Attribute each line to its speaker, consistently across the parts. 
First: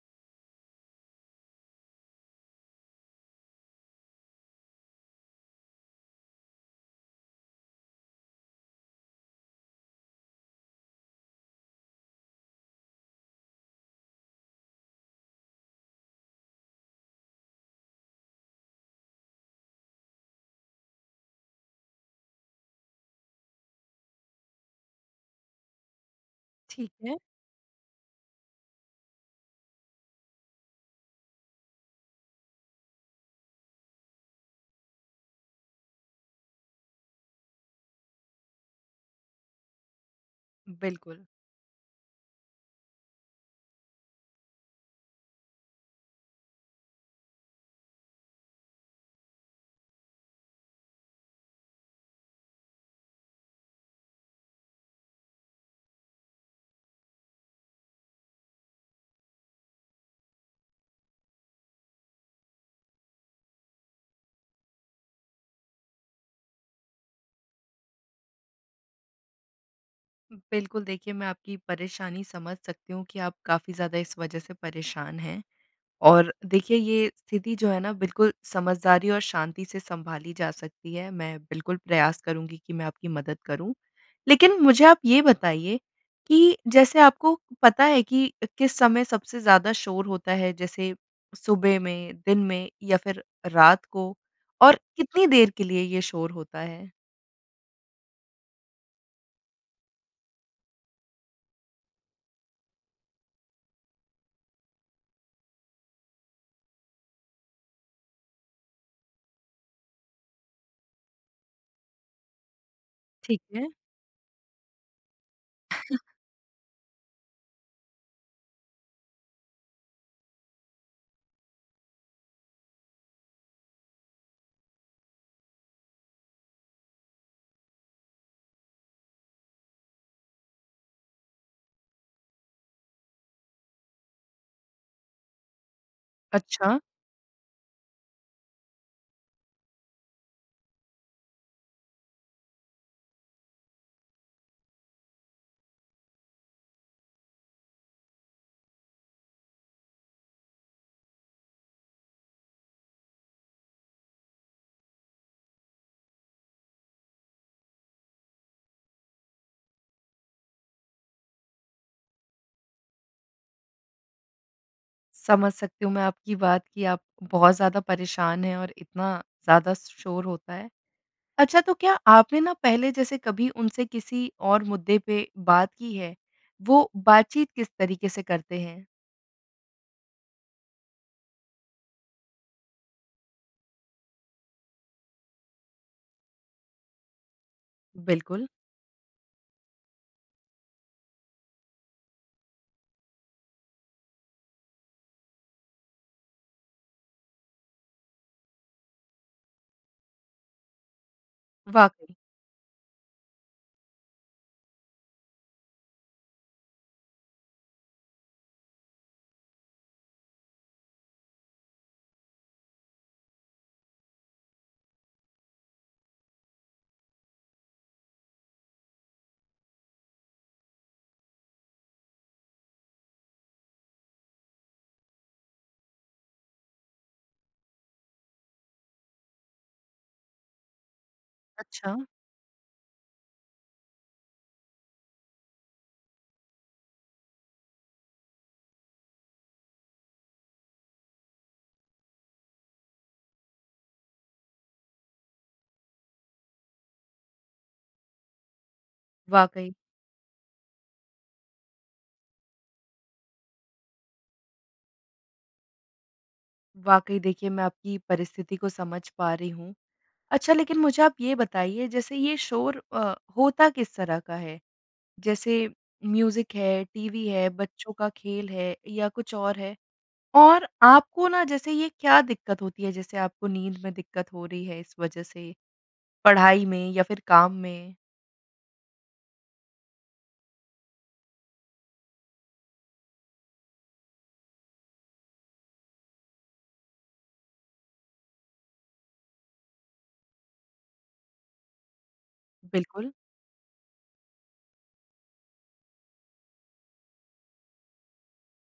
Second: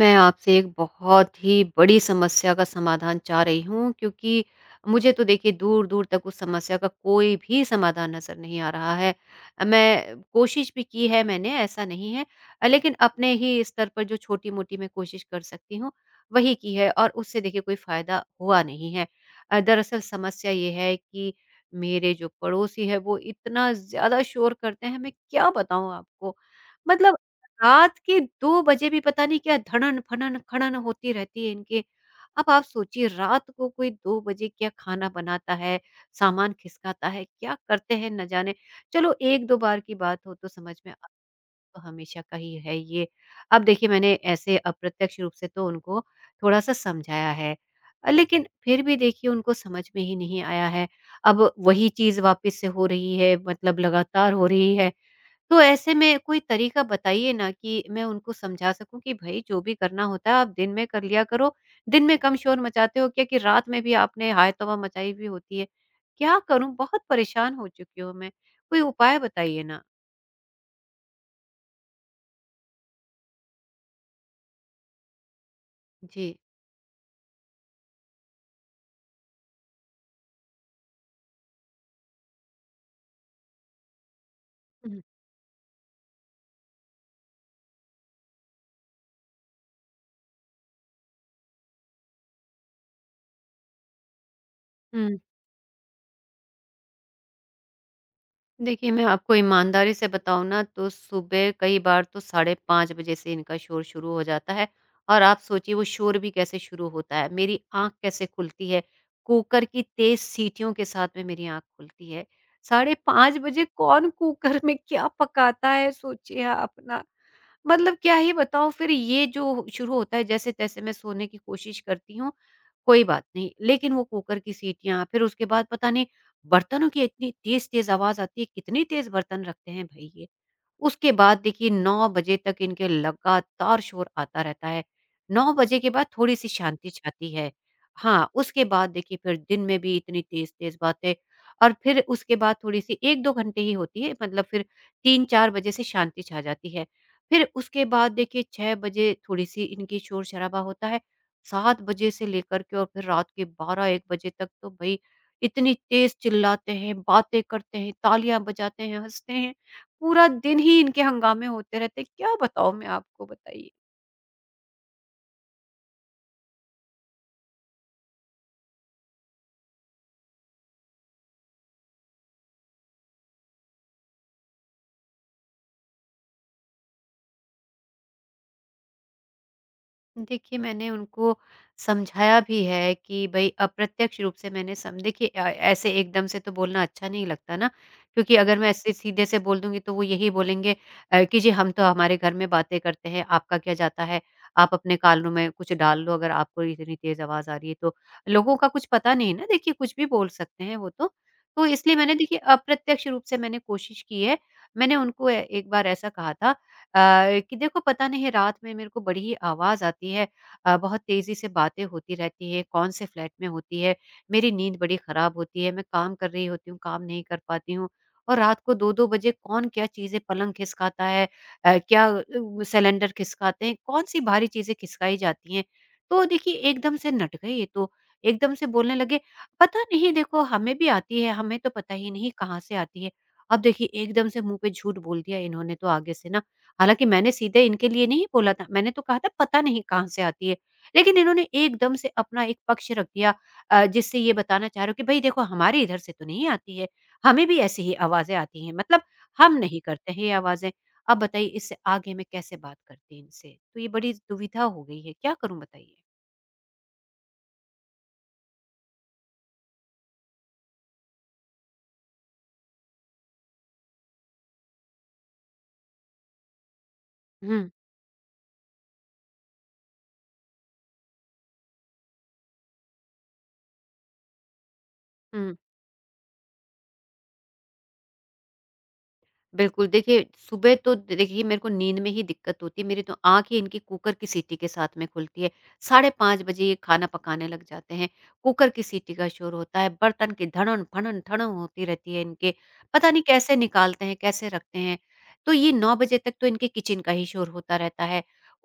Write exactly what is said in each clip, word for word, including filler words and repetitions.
Speaker 1: मैं आपसे एक बहुत ही बड़ी समस्या का समाधान चाह रही हूँ क्योंकि मुझे तो देखिए दूर-दूर तक उस समस्या का कोई भी समाधान नज़र नहीं आ रहा है। अ, मैं कोशिश भी की है मैंने ऐसा नहीं है। अ, लेकिन अपने ही स्तर पर जो छोटी-मोटी मैं कोशिश कर सकती हूँ, वही की है और उससे देखिए कोई फ़ायदा हुआ नहीं है। अ, दरअसल समस्या ये है कि मेरे जो पड़ोसी हैं वो इतना ज़्यादा शोर करते हैं मैं क्या बताऊँ आपको?
Speaker 2: ठीक
Speaker 1: मतलब
Speaker 2: है।
Speaker 1: रात के दो बजे भी पता नहीं क्या धड़न-फड़न, खड़न होती रहती है इनके। अब आप सोचिए रात को कोई दो बजे क्या खाना बनाता है, सामान खिसकाता है, क्या करते हैं न जाने। चलो एक दो बार की बात हो तो समझ में अब
Speaker 2: बिल्कुल।
Speaker 1: तो हमेशा का ही है ये। अब देखिए मैंने ऐसे अप्रत्यक्ष रूप से तो उनको थोड़ा-सा समझाया है। अ, लेकिन फिर भी देखिए उनको समझ में ही नहीं आया है। अब वही चीज़ वापस से हो रही है मतलब लगातार हो रही है। तो ऐसे में कोई तरीका बताइए ना कि मैं उनको समझा सकूँ कि भई जो भी करना होता है आप दिन में कर लिया करो। दिन में कम शोर मचाते हो क्या कि रात में भी आपने हाय-तौबा मचाई हुई होती है। क्या करूँ? बहुत परेशान हो चुकी हूँ मैं। कोई उपाय बताइए ना।
Speaker 2: बिल्कुल, देखिए मैं आपकी परेशानी समझ सकती हूँ कि आप काफ़ी ज़्यादा इस वजह से परेशान हैं। और
Speaker 1: जी।
Speaker 2: देखिए ये स्थिति जो है ना बिल्कुल समझदारी और शांति से सँभाली जा सकती है। मैं बिल्कुल प्रयास करूँगी कि मैं आपकी मदद करूँ। लेकिन मुझे आप
Speaker 1: हुँ।
Speaker 2: ये बताइए कि जैसे आपको पता है कि किस समय सबसे ज़्यादा शोर होता है? जैसे सुबह में, दिन में या फिर रात को? और
Speaker 1: हुँ।
Speaker 2: कितनी देर के लिए ये शोर होता है?
Speaker 1: देखिए, मैं आपको ईमानदारी से बताऊँ ना तो सुबह कई बार तो साढ़े पाँच बजे से इनका शोर शुरू हो जाता है और आप सोचिए वो शोर भी कैसे शुरू होता है, मेरी आँख कैसे खुलती है, कुकर की तेज़ सीटियों के साथ में मेरी आँख खुलती है। साढ़े पाँच
Speaker 2: ठीक
Speaker 1: बजे
Speaker 2: है।
Speaker 1: कौन कुकर में क्या पकाता है सोचिए आप ना। मतलब क्या ही बताऊँ फिर ये जो शुरू होता है जैसे-तैसे मैं सोने की कोशिश करती हूँ, कोई बात नहीं। लेकिन वो कुकर की सीटियाँ, फिर उसके बाद पता नहीं बर्तनों की इतनी तेज़-तेज़ आवाज़ आती है, कितने तेज़ बर्तन रखते हैं भई ये। उसके बाद देखिए नौ बजे तक इनके लगातार शोर आता रहता है। नौ बजे के बाद थोड़ी-सी
Speaker 2: अच्छा।
Speaker 1: शांति छाती है। हाँ, उसके बाद देखिए फिर दिन में भी इतनी तेज़-तेज़ बातें और फिर उसके बाद थोड़ी-सी एक दो घंटे ही होती है मतलब फिर तीन चार बजे से शांति छा जाती है। फिर उसके बाद देखिए छह बजे थोड़ी-सी इनकी शोर-शराबा होता है। सात बजे से लेकर के और फिर रात के बारह एक बजे तक तो भई इतनी तेज़ चिल्लाते हैं, बातें करते हैं, तालियाँ बजाते हैं, हँसते हैं। पूरा दिन ही इनके हंगामे होते रहते हैं, क्या बताऊँ मैं आपको बताइए?
Speaker 2: समझ सकती हूँ मैं आपकी बात कि आप बहुत ज़्यादा परेशान हैं और इतना ज़्यादा शोर होता है। अच्छा, तो क्या आपने ना पहले जैसे कभी उनसे किसी और मुद्दे पे बात की है? वो बातचीत किस तरीके से करते हैं?
Speaker 1: देखिए, मैंने उनको समझाया भी है कि भई अप्रत्यक्ष रूप से मैंने सम देखिए अ, ऐसे एकदम से तो बोलना अच्छा नहीं लगता ना, क्योंकि
Speaker 2: बिल्कुल,
Speaker 1: अगर मैं ऐसे सीधे से बोल दूँगी तो वो यही बोलेंगे अ, कि जी हम तो हमारे घर में बातें करते हैं, आपका क्या जाता है? आप अपने कानों में कुछ डाल लो अगर आपको इतनी तेज़ आवाज़ आ रही है तो। लोगों का कुछ पता नहीं है ना देखिए, कुछ भी बोल सकते हैं वो तो। तो इसलिए मैंने
Speaker 2: वाक़ई।
Speaker 1: देखिए अप्रत्यक्ष रूप से मैंने कोशिश की है। मैंने उनको ए एक बार ऐसा कहा था, अ, कि देखो पता नहीं रात में मेरे को बड़ी ही आवाज़ आती है, अ, बहुत तेज़ी से बातें होती रहती है, कौन से फ्लैट में होती है, मेरी नींद बड़ी ख़राब होती है, मैं काम कर रही होती हूँ, काम नहीं कर पाती हूँ और रात को दो दो बजे कौन क्या चीज़ें पलंग खिसकाता है, अ, क्या अ, सिलेंडर खिसकाते हैं, कौन-सी भारी चीज़ें खिसकाई जाती हैं। तो देखिए एकदम से नट गए ये तो, एकदम से बोलने लगे पता नहीं देखो हमें भी आती है, हमें तो पता
Speaker 2: अच्छा,
Speaker 1: ही नहीं कहाँ से आती है। अब देखिए एकदम से मुँह पे झूठ बोल दिया इन्होंने तो आगे से ना हालाँकि मैंने सीधे इनके लिए नहीं बोला था, मैंने तो कहा था पता नहीं कहाँ से आती है। लेकिन इन्होंने एकदम से अपना एक पक्ष रख दिया, अ, जिससे ये बताना चाह रहे हो कि भई देखो हमारे इधर से तो नहीं आती है, हमें भी ऐसी ही आवाज़ें आती हैं, मतलब हम
Speaker 2: वाक़ई।
Speaker 1: नहीं करते हैं ये आवाज़ें। अब बताइए इससे आगे मैं कैसे बात करती इनसे? तो ये बड़ी दुविधा हो गई है, क्या करूँ बताइए?
Speaker 2: वाक़ई देखिए मैं आपकी परिस्थिति को समझ पा रही हूँ। अच्छा, लेकिन मुझे आप ये बताइए जैसे ये शोर अ, होता किस तरह का है? जैसे म्यूज़िक है, टीवी है,
Speaker 1: हुँ,
Speaker 2: बच्चों का खेल है या कुछ और है? और आपको ना जैसे ये क्या दिक्कत होती है? जैसे आपको नींद में दिक्कत हो रही है इस वज़ह से,
Speaker 1: हुँ।
Speaker 2: पढ़ाई में या फिर काम में?
Speaker 1: बिल्कुल, देखिए सुबह तो देखिए मेरे को नींद में ही दिक्कत होती है, मेरी तो आँख ही इनकी कुकर की सीटी के साथ में खुलती है। साढ़े पाँच बजे ये खाना पकाने लग जाते हैं, कुकर की सीटी का शोर होता है, बर्तन की धड़न-फड़न, ठड़ं होती रहती है इनके, पता
Speaker 2: बिल्कुल,
Speaker 1: नहीं कैसे निकालते हैं, कैसे रखते हैं। तो ये नौ बजे तक तो इनके किचन का ही शोर होता रहता है।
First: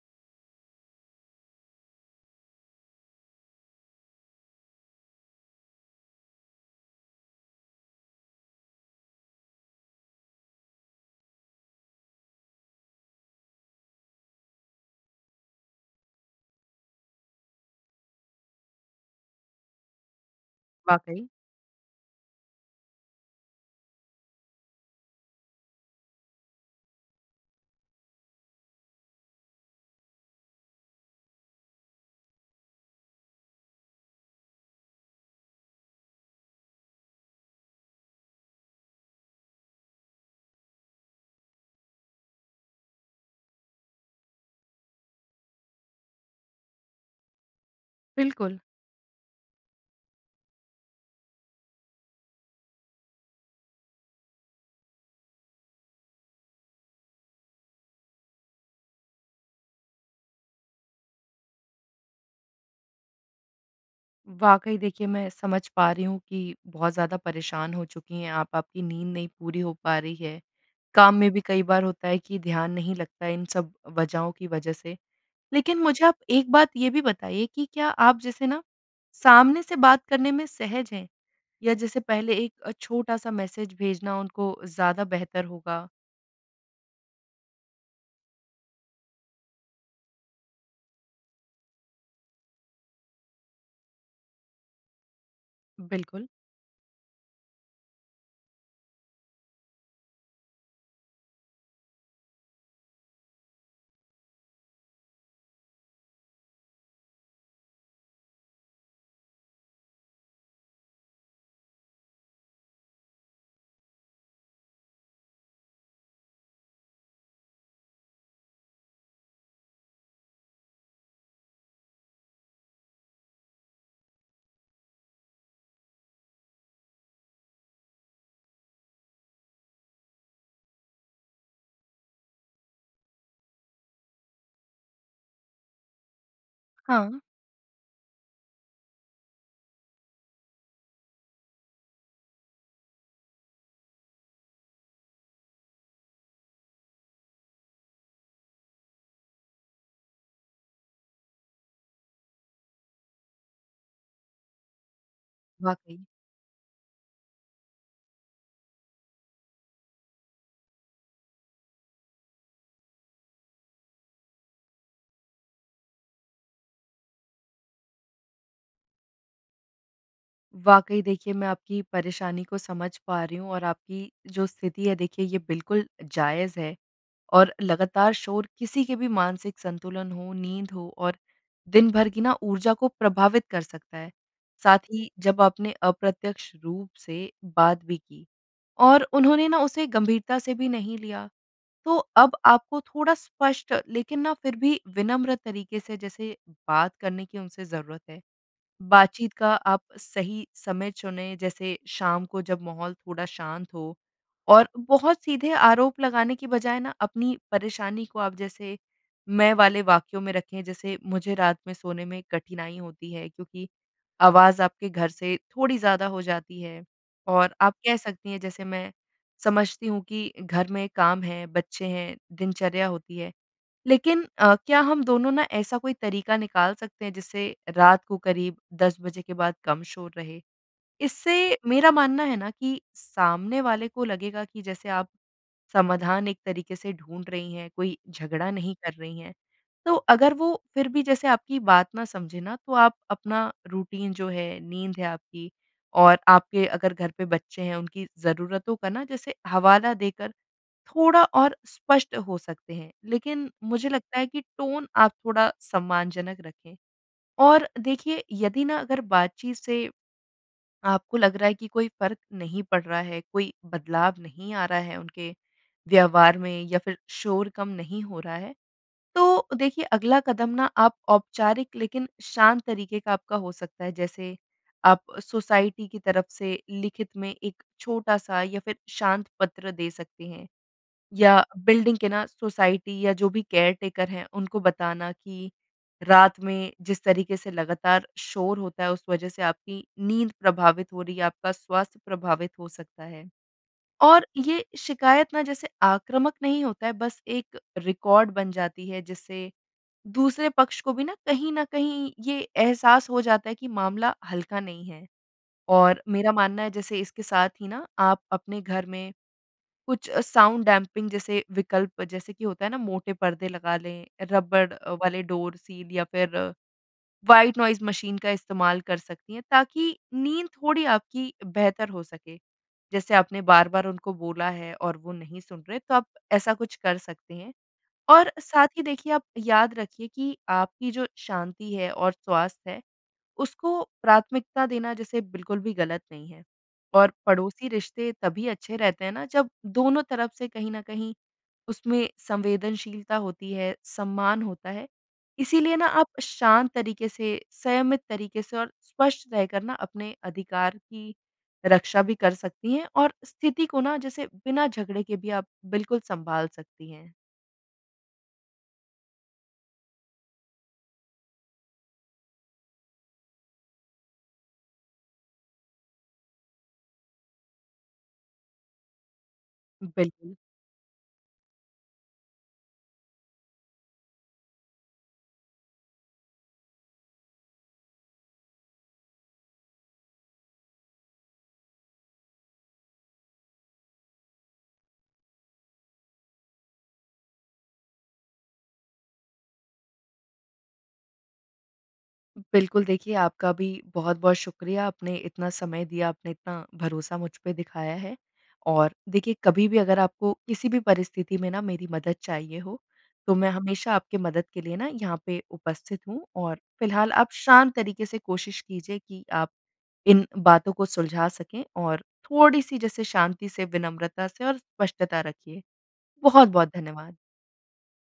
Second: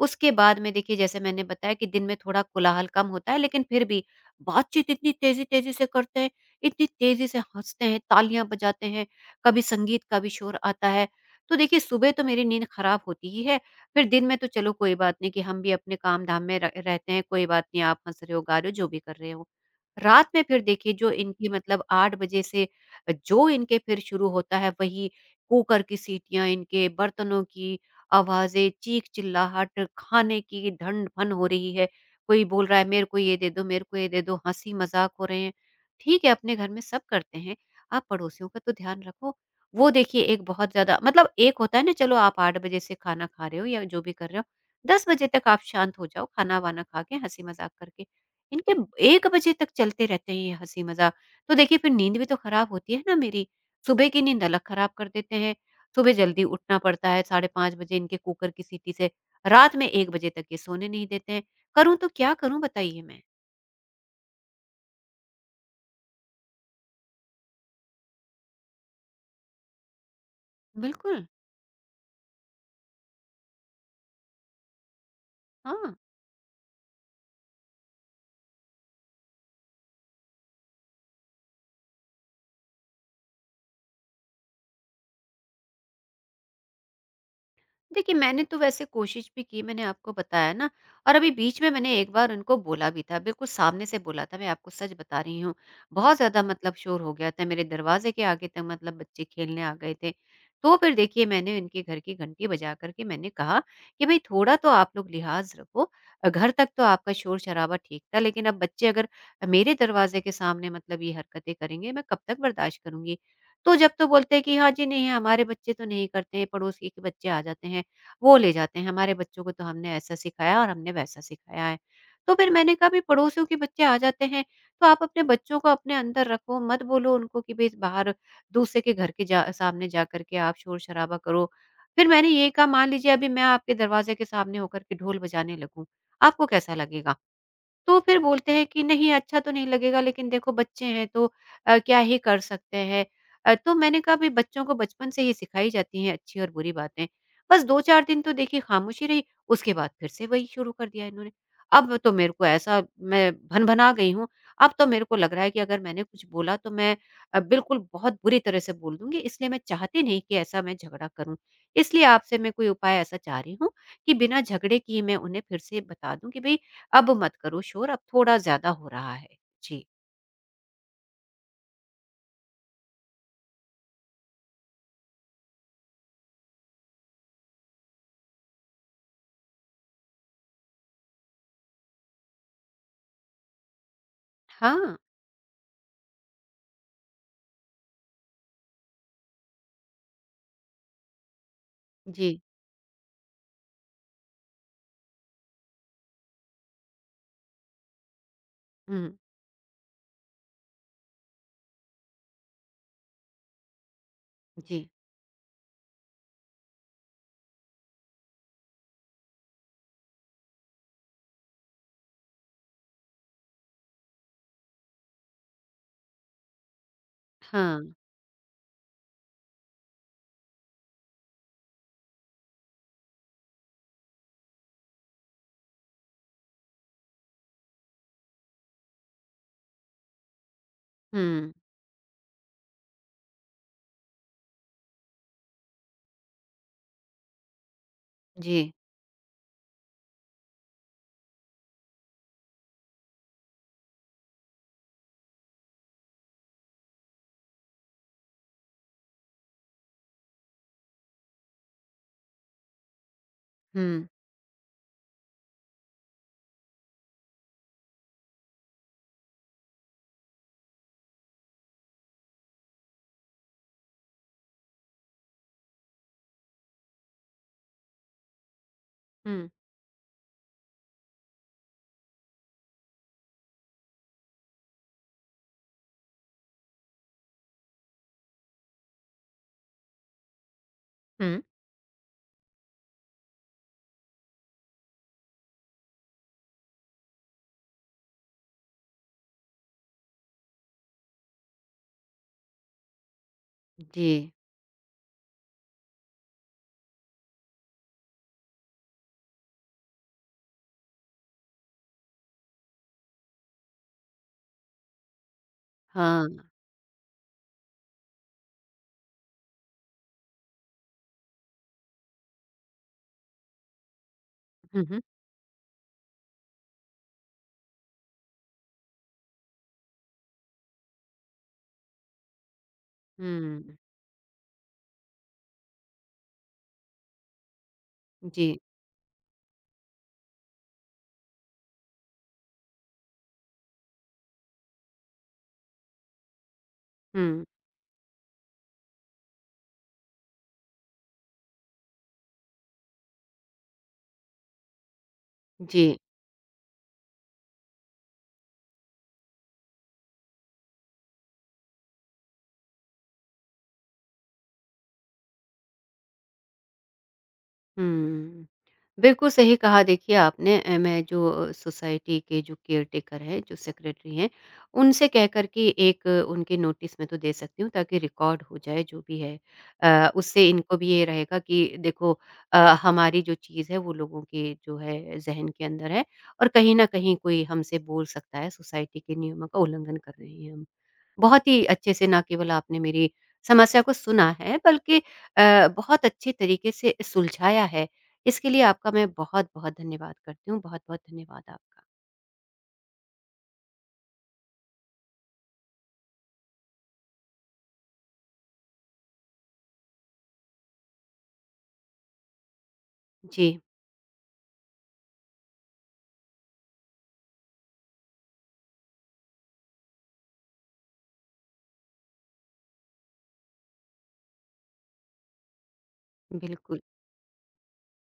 Speaker 1: उसके बाद में देखिए जैसे मैंने बताया कि दिन में थोड़ा कोलाहल कम होता है, लेकिन फिर भी बातचीत इतनी तेज़ी-तेज़ी से करते हैं, इतनी तेज़ी से हँसते हैं, तालियाँ बजाते हैं, कभी संगीत का भी शोर आता है। तो देखिए सुबह तो मेरी नींद खराब होती ही है, फिर दिन में तो चलो कोई बात नहीं कि हम भी अपने काम-धाम में र रहते हैं, कोई बात नहीं आप हँस रहे हो, गा रहे हो, जो भी कर रहे हो। रात में फिर देखिए जो
Speaker 2: वाक़ई।
Speaker 1: इनकी मतलब आठ बजे से जो इनके फिर शुरू होता है वही कुकर की सीटियाँ, इनके बर्तनों की आवाज़ें, चीख-चिल्लाहट, खाने की ढन-ढन हो रही है। कोई बोल रहा है मेरे को ये दे दो, मेरे को ये दे दो, हँसी-मज़ाक हो रहे हैं। ठीक है, अपने घर में सब करते हैं, आप पड़ोसियों का तो ध्यान रखो। वो देखिए एक बहुत ज़्यादा मतलब एक होता है ना चलो आप आठ बजे से खाना खा रहे हो या जो भी कर रहे हो, दस बजे तक आप शांत हो जाओ खाना-वाना खा के हँसी-मज़ाक करके।
Speaker 2: बिल्कुल,
Speaker 1: इनके एक बजे तक चलते रहते हैं ये हँसी-मज़ाक। तो देखिए फिर नींद भी तो खराब होती है ना मेरी। सुबह की नींद अलग खराब कर देते हैं। सुबह जल्दी उठना पड़ता है साढ़े पाँच बजे इनके कुकर की सीटी से। रात में एक बजे तक ये सोने नहीं देते हैं। करूँ तो क्या करूँ बताइए मैं?
Speaker 2: वाक़ई देखिए मैं समझ पा रही हूँ कि बहुत ज़्यादा परेशान हो चुकी हैं आप, आपकी नींद नहीं पूरी हो पा रही है। काम
Speaker 1: बिल्कुल,
Speaker 2: में भी कई बार होता है कि ध्यान नहीं लगता है, इन सब वजहों की वज़ह से। लेकिन
Speaker 1: हाँ।
Speaker 2: मुझे आप एक बात ये भी बताइए कि क्या आप जैसे ना सामने से बात करने में सहज हैं? या जैसे पहले एक अ, छोटा-सा मैसेज भेजना उनको ज़्यादा बेहतर होगा?
Speaker 1: देखिए, मैंने तो वैसे कोशिश भी की, मैंने आपको बताया ना और अभी बीच में मैंने एक बार उनको बोला भी था, बिल्कुल सामने से बोला था, मैं आपको सच बता रही हूँ। बहुत
Speaker 2: बिल्कुल।
Speaker 1: ज़्यादा मतलब शोर हो गया था, मेरे दरवाज़े के आगे तक मतलब बच्चे खेलने आ गए थे। तो फिर देखिए, मैंने इनके घर की घंटी बजा कर के मैंने कहा कि भई थोड़ा तो आप लोग लिहाज़ रखो। अ, घर तक तो आपका शोर-शराबा ठीक था, लेकिन अब बच्चे अगर मेरे दरवाज़े के सामने मतलब ये हरकतें करेंगे, मैं कब तक बर्दाश्त करूँगी? तो जब तो बोलते हैं कि हाँ जी, नहीं हमारे बच्चे तो नहीं करते हैं, पड़ोसी के बच्चे आ जाते हैं। वो ले जाते हैं, हमारे बच्चों को तो हमने ऐसा सिखाया और हमने वैसा सिखाया है। तो फिर मैंने कहा भी पड़ोसियों के बच्चे आ जाते हैं, तो आप अपने बच्चों को अपने अंदर रखो, मत बोलो उनको कि भई बाहर दूसरे के घर के जा सामने जा कर के आप शोर-शराबा करो। फिर मैंने ये कहा मान लीजिए अभी मैं आपके दरवाज़े के सामने होकर के ढोल बजाने लगूँ, आपको कैसा
Speaker 2: हाँ,
Speaker 1: लगेगा? तो फिर बोलते हैं कि नहीं अच्छा तो नहीं लगेगा लेकिन देखो बच्चे हैं तो अ, क्या ही कर सकते हैं। अ, तो मैंने कहा भई बच्चों को बचपन से ही सिखाई जाती हैं अच्छी और बुरी बातें। बस दो चार दिन तो देखिए खामोशी रही, उसके बाद फिर से वही शुरू कर दिया इन्होंने। अब तो मेरे को ऐसा मैं भन-भना गई हूँ, अब तो मेरे को लग रहा है कि अगर
Speaker 2: वाक़ई।
Speaker 1: मैंने कुछ बोला तो मैं अ, बिल्कुल बहुत बुरी तरह से बोल दूँगी इसलिए मैं चाहती नहीं कि ऐसा मैं झगड़ा करूँ। इसलिए आपसे मैं कोई उपाय ऐसा चाह रही हूँ कि बिना झगड़े किए मैं उन्हें फिर से बता दूँ कि भई अब मत करो शोर, अब थोड़ा ज़्यादा हो रहा है। जी।
Speaker 2: वाक़ई देखिए मैं आपकी परेशानी को समझ पा रही हूँ और आपकी जो स्थिति है देखिए ये बिल्कुल जायज़ है। और लगातार शोर किसी के भी मानसिक संतुलन हो, नींद हो और दिन भर की ना ऊर्जा को प्रभावित कर सकता है। साथ
Speaker 1: हाँ,
Speaker 2: ही जब आपने अप्रत्यक्ष रूप से बात भी की और उन्होंने ना उसे गंभीरता से भी नहीं लिया, तो अब
Speaker 1: जी।
Speaker 2: आपको थोड़ा स्पष्ट लेकिन ना फिर भी विनम्र तरीके से जैसे बात करने की उनसे ज़रूरत है।
Speaker 1: हुँ,
Speaker 2: बातचीत का आप सही समय चुनें, जैसे शाम को जब माहौल थोड़ा शांत हो, और
Speaker 1: जी।
Speaker 2: बहुत सीधे आरोप लगाने की बजाय ना अपनी परेशानी को आप जैसे मैं वाले वाक्यों में रखें, जैसे मुझे रात में सोने में कठिनाई होती है क्योंकि आवाज़ आपके घर से थोड़ी ज़्यादा हो जाती है, और आप
Speaker 1: हाँ,
Speaker 2: कह सकती हैं जैसे मैं समझती हूँ कि घर में काम है, बच्चे हैं, दिनचर्या होती है। लेकिन अ, क्या हम दोनों ना ऐसा कोई तरीका निकाल सकते हैं जिससे रात को करीब दस बजे के बाद कम शोर रहे?
Speaker 1: हुँ,
Speaker 2: इससे मेरा मानना है ना कि सामने वाले को लगेगा कि जैसे आप समाधान एक तरीके से ढूँढ रही हैं, कोई झगड़ा
Speaker 1: जी।
Speaker 2: नहीं कर रही हैं। तो अगर वो फिर भी जैसे आपकी बात ना समझे ना, तो आप अपना रूटीन जो है, नींद है आपकी, और आपके अगर घर पे बच्चे हैं, उनकी ज़रूरतों का ना जैसे हवाला देकर थोड़ा और स्पष्ट हो सकते हैं, लेकिन मुझे
Speaker 1: हुँ,
Speaker 2: लगता है कि टोन आप थोड़ा सम्मानजनक रखें। और देखिए यदि ना अगर बातचीत से आपको लग रहा है कि कोई फ़र्क नहीं पड़ रहा है, कोई बदलाव नहीं आ रहा है उनके व्यवहार में या फिर शोर कम नहीं हो रहा है, तो
Speaker 1: हुँ,
Speaker 2: देखिए अगला कदम ना आप औपचारिक लेकिन शांत तरीके का आपका हो सकता है। जैसे आप सोसाइटी की तरफ से लिखित में एक छोटा-सा या फिर शांत पत्र दे सकते हैं।
Speaker 1: हुँ,
Speaker 2: या बिल्डिंग के ना सोसाइटी या जो भी केयर टेकर हैं, उनको बताना कि रात में जिस तरीके से लगातार शोर होता है, उस वजह से आपकी नींद प्रभावित हो रही है, आपका स्वास्थ्य प्रभावित हो सकता है।
Speaker 1: जी।
Speaker 2: और ये शिकायत ना जैसे आक्रामक नहीं होता है, बस एक रिकॉर्ड बन जाती है, जिससे दूसरे पक्ष को भी ना कहीं न कहीं ये एहसास हो जाता है कि मामला हल्का नहीं है। और मेरा
Speaker 1: हाँ,
Speaker 2: मानना है जैसे इसके साथ ही ना आप अपने घर में कुछ अ, साउंड डैम्पिंग जैसे विकल्प, जैसे कि होता है ना मोटे पर्दे लगा लें, रबड़
Speaker 1: हुँ,
Speaker 2: अ,
Speaker 1: हुँ,
Speaker 2: वाले डोर सील या फिर व्हाइट नॉइज़ मशीन का इस्तेमाल कर सकती हैं, ताकि नींद थोड़ी आपकी बेहतर हो सके। जैसे आपने
Speaker 1: हुँ,
Speaker 2: बार-बार उनको बोला है और वो नहीं सुन रहे, तो आप ऐसा कुछ कर सकते हैं। और
Speaker 1: जी।
Speaker 2: साथ ही देखिए आप याद रखिए कि आपकी जो शांति है और स्वास्थ्य है उसको प्राथमिकता देना जैसे बिल्कुल भी गलत नहीं है। और
Speaker 1: हुँ,
Speaker 2: पड़ोसी रिश्ते तभी अच्छे रहते हैं ना जब दोनों तरफ से कहीं न कहीं उसमें संवेदनशीलता होती है, सम्मान होता है। इसीलिए
Speaker 1: जी।
Speaker 2: ना आप शांत तरीके से, संयमित तरीके से और स्पष्ट रहकर ना अपने अधिकार की रक्षा भी कर सकती हैं, और स्थिति को ना जैसे बिना झगड़े के भी आप बिल्कुल सँभाल सकती हैं।
Speaker 1: हुँ। बिल्कुल सही कहा देखिए आपने। अ, मैं जो अ, सोसाइटी के जो केयरटेकर हैं, जो सेक्रेटरी हैं, उनसे कह कर के एक अ, उनके नोटिस में तो दे सकती हूँ ताकि रिकॉर्ड हो जाए जो भी है। अ,
Speaker 2: बिल्कुल।
Speaker 1: उससे इनको भी ये रहेगा कि देखो अ, हमारी जो चीज़ है वो लोगों के जो है ज़हन के अंदर है और कहीं न कहीं कोई हमसे बोल सकता है सोसाइटी के नियमों का उल्लंघन कर रहे हैं हम। बहुत ही अच्छे से ना केवल आपने मेरी समस्या को सुना है बल्कि अ, बहुत अच्छे तरीके से सुलझाया है इसके लिए आपका मैं बहुत-बहुत धन्यवाद करती हूँ। बहुत-बहुत धन्यवाद आपका।
Speaker 2: बिल्कुल, देखिए आपका भी बहुत-बहुत शुक्रिया, आपने इतना समय दिया, आपने इतना भरोसा मुझ पे दिखाया है। और देखिए कभी भी अगर आपको किसी भी परिस्थिति में ना मेरी मदद चाहिए हो, तो मैं
Speaker 1: जी,
Speaker 2: हमेशा आपकी मदद के लिए ना यहाँ पे उपस्थित हूँ, और फिलहाल आप शांत तरीके से कोशिश कीजिए कि आप इन बातों को सुलझा सकें और थोड़ी-सी जैसे शांति से, विनम्रता से और स्पष्टता रखिए। बहुत-बहुत
Speaker 1: बिल्कुल।
Speaker 2: धन्यवाद।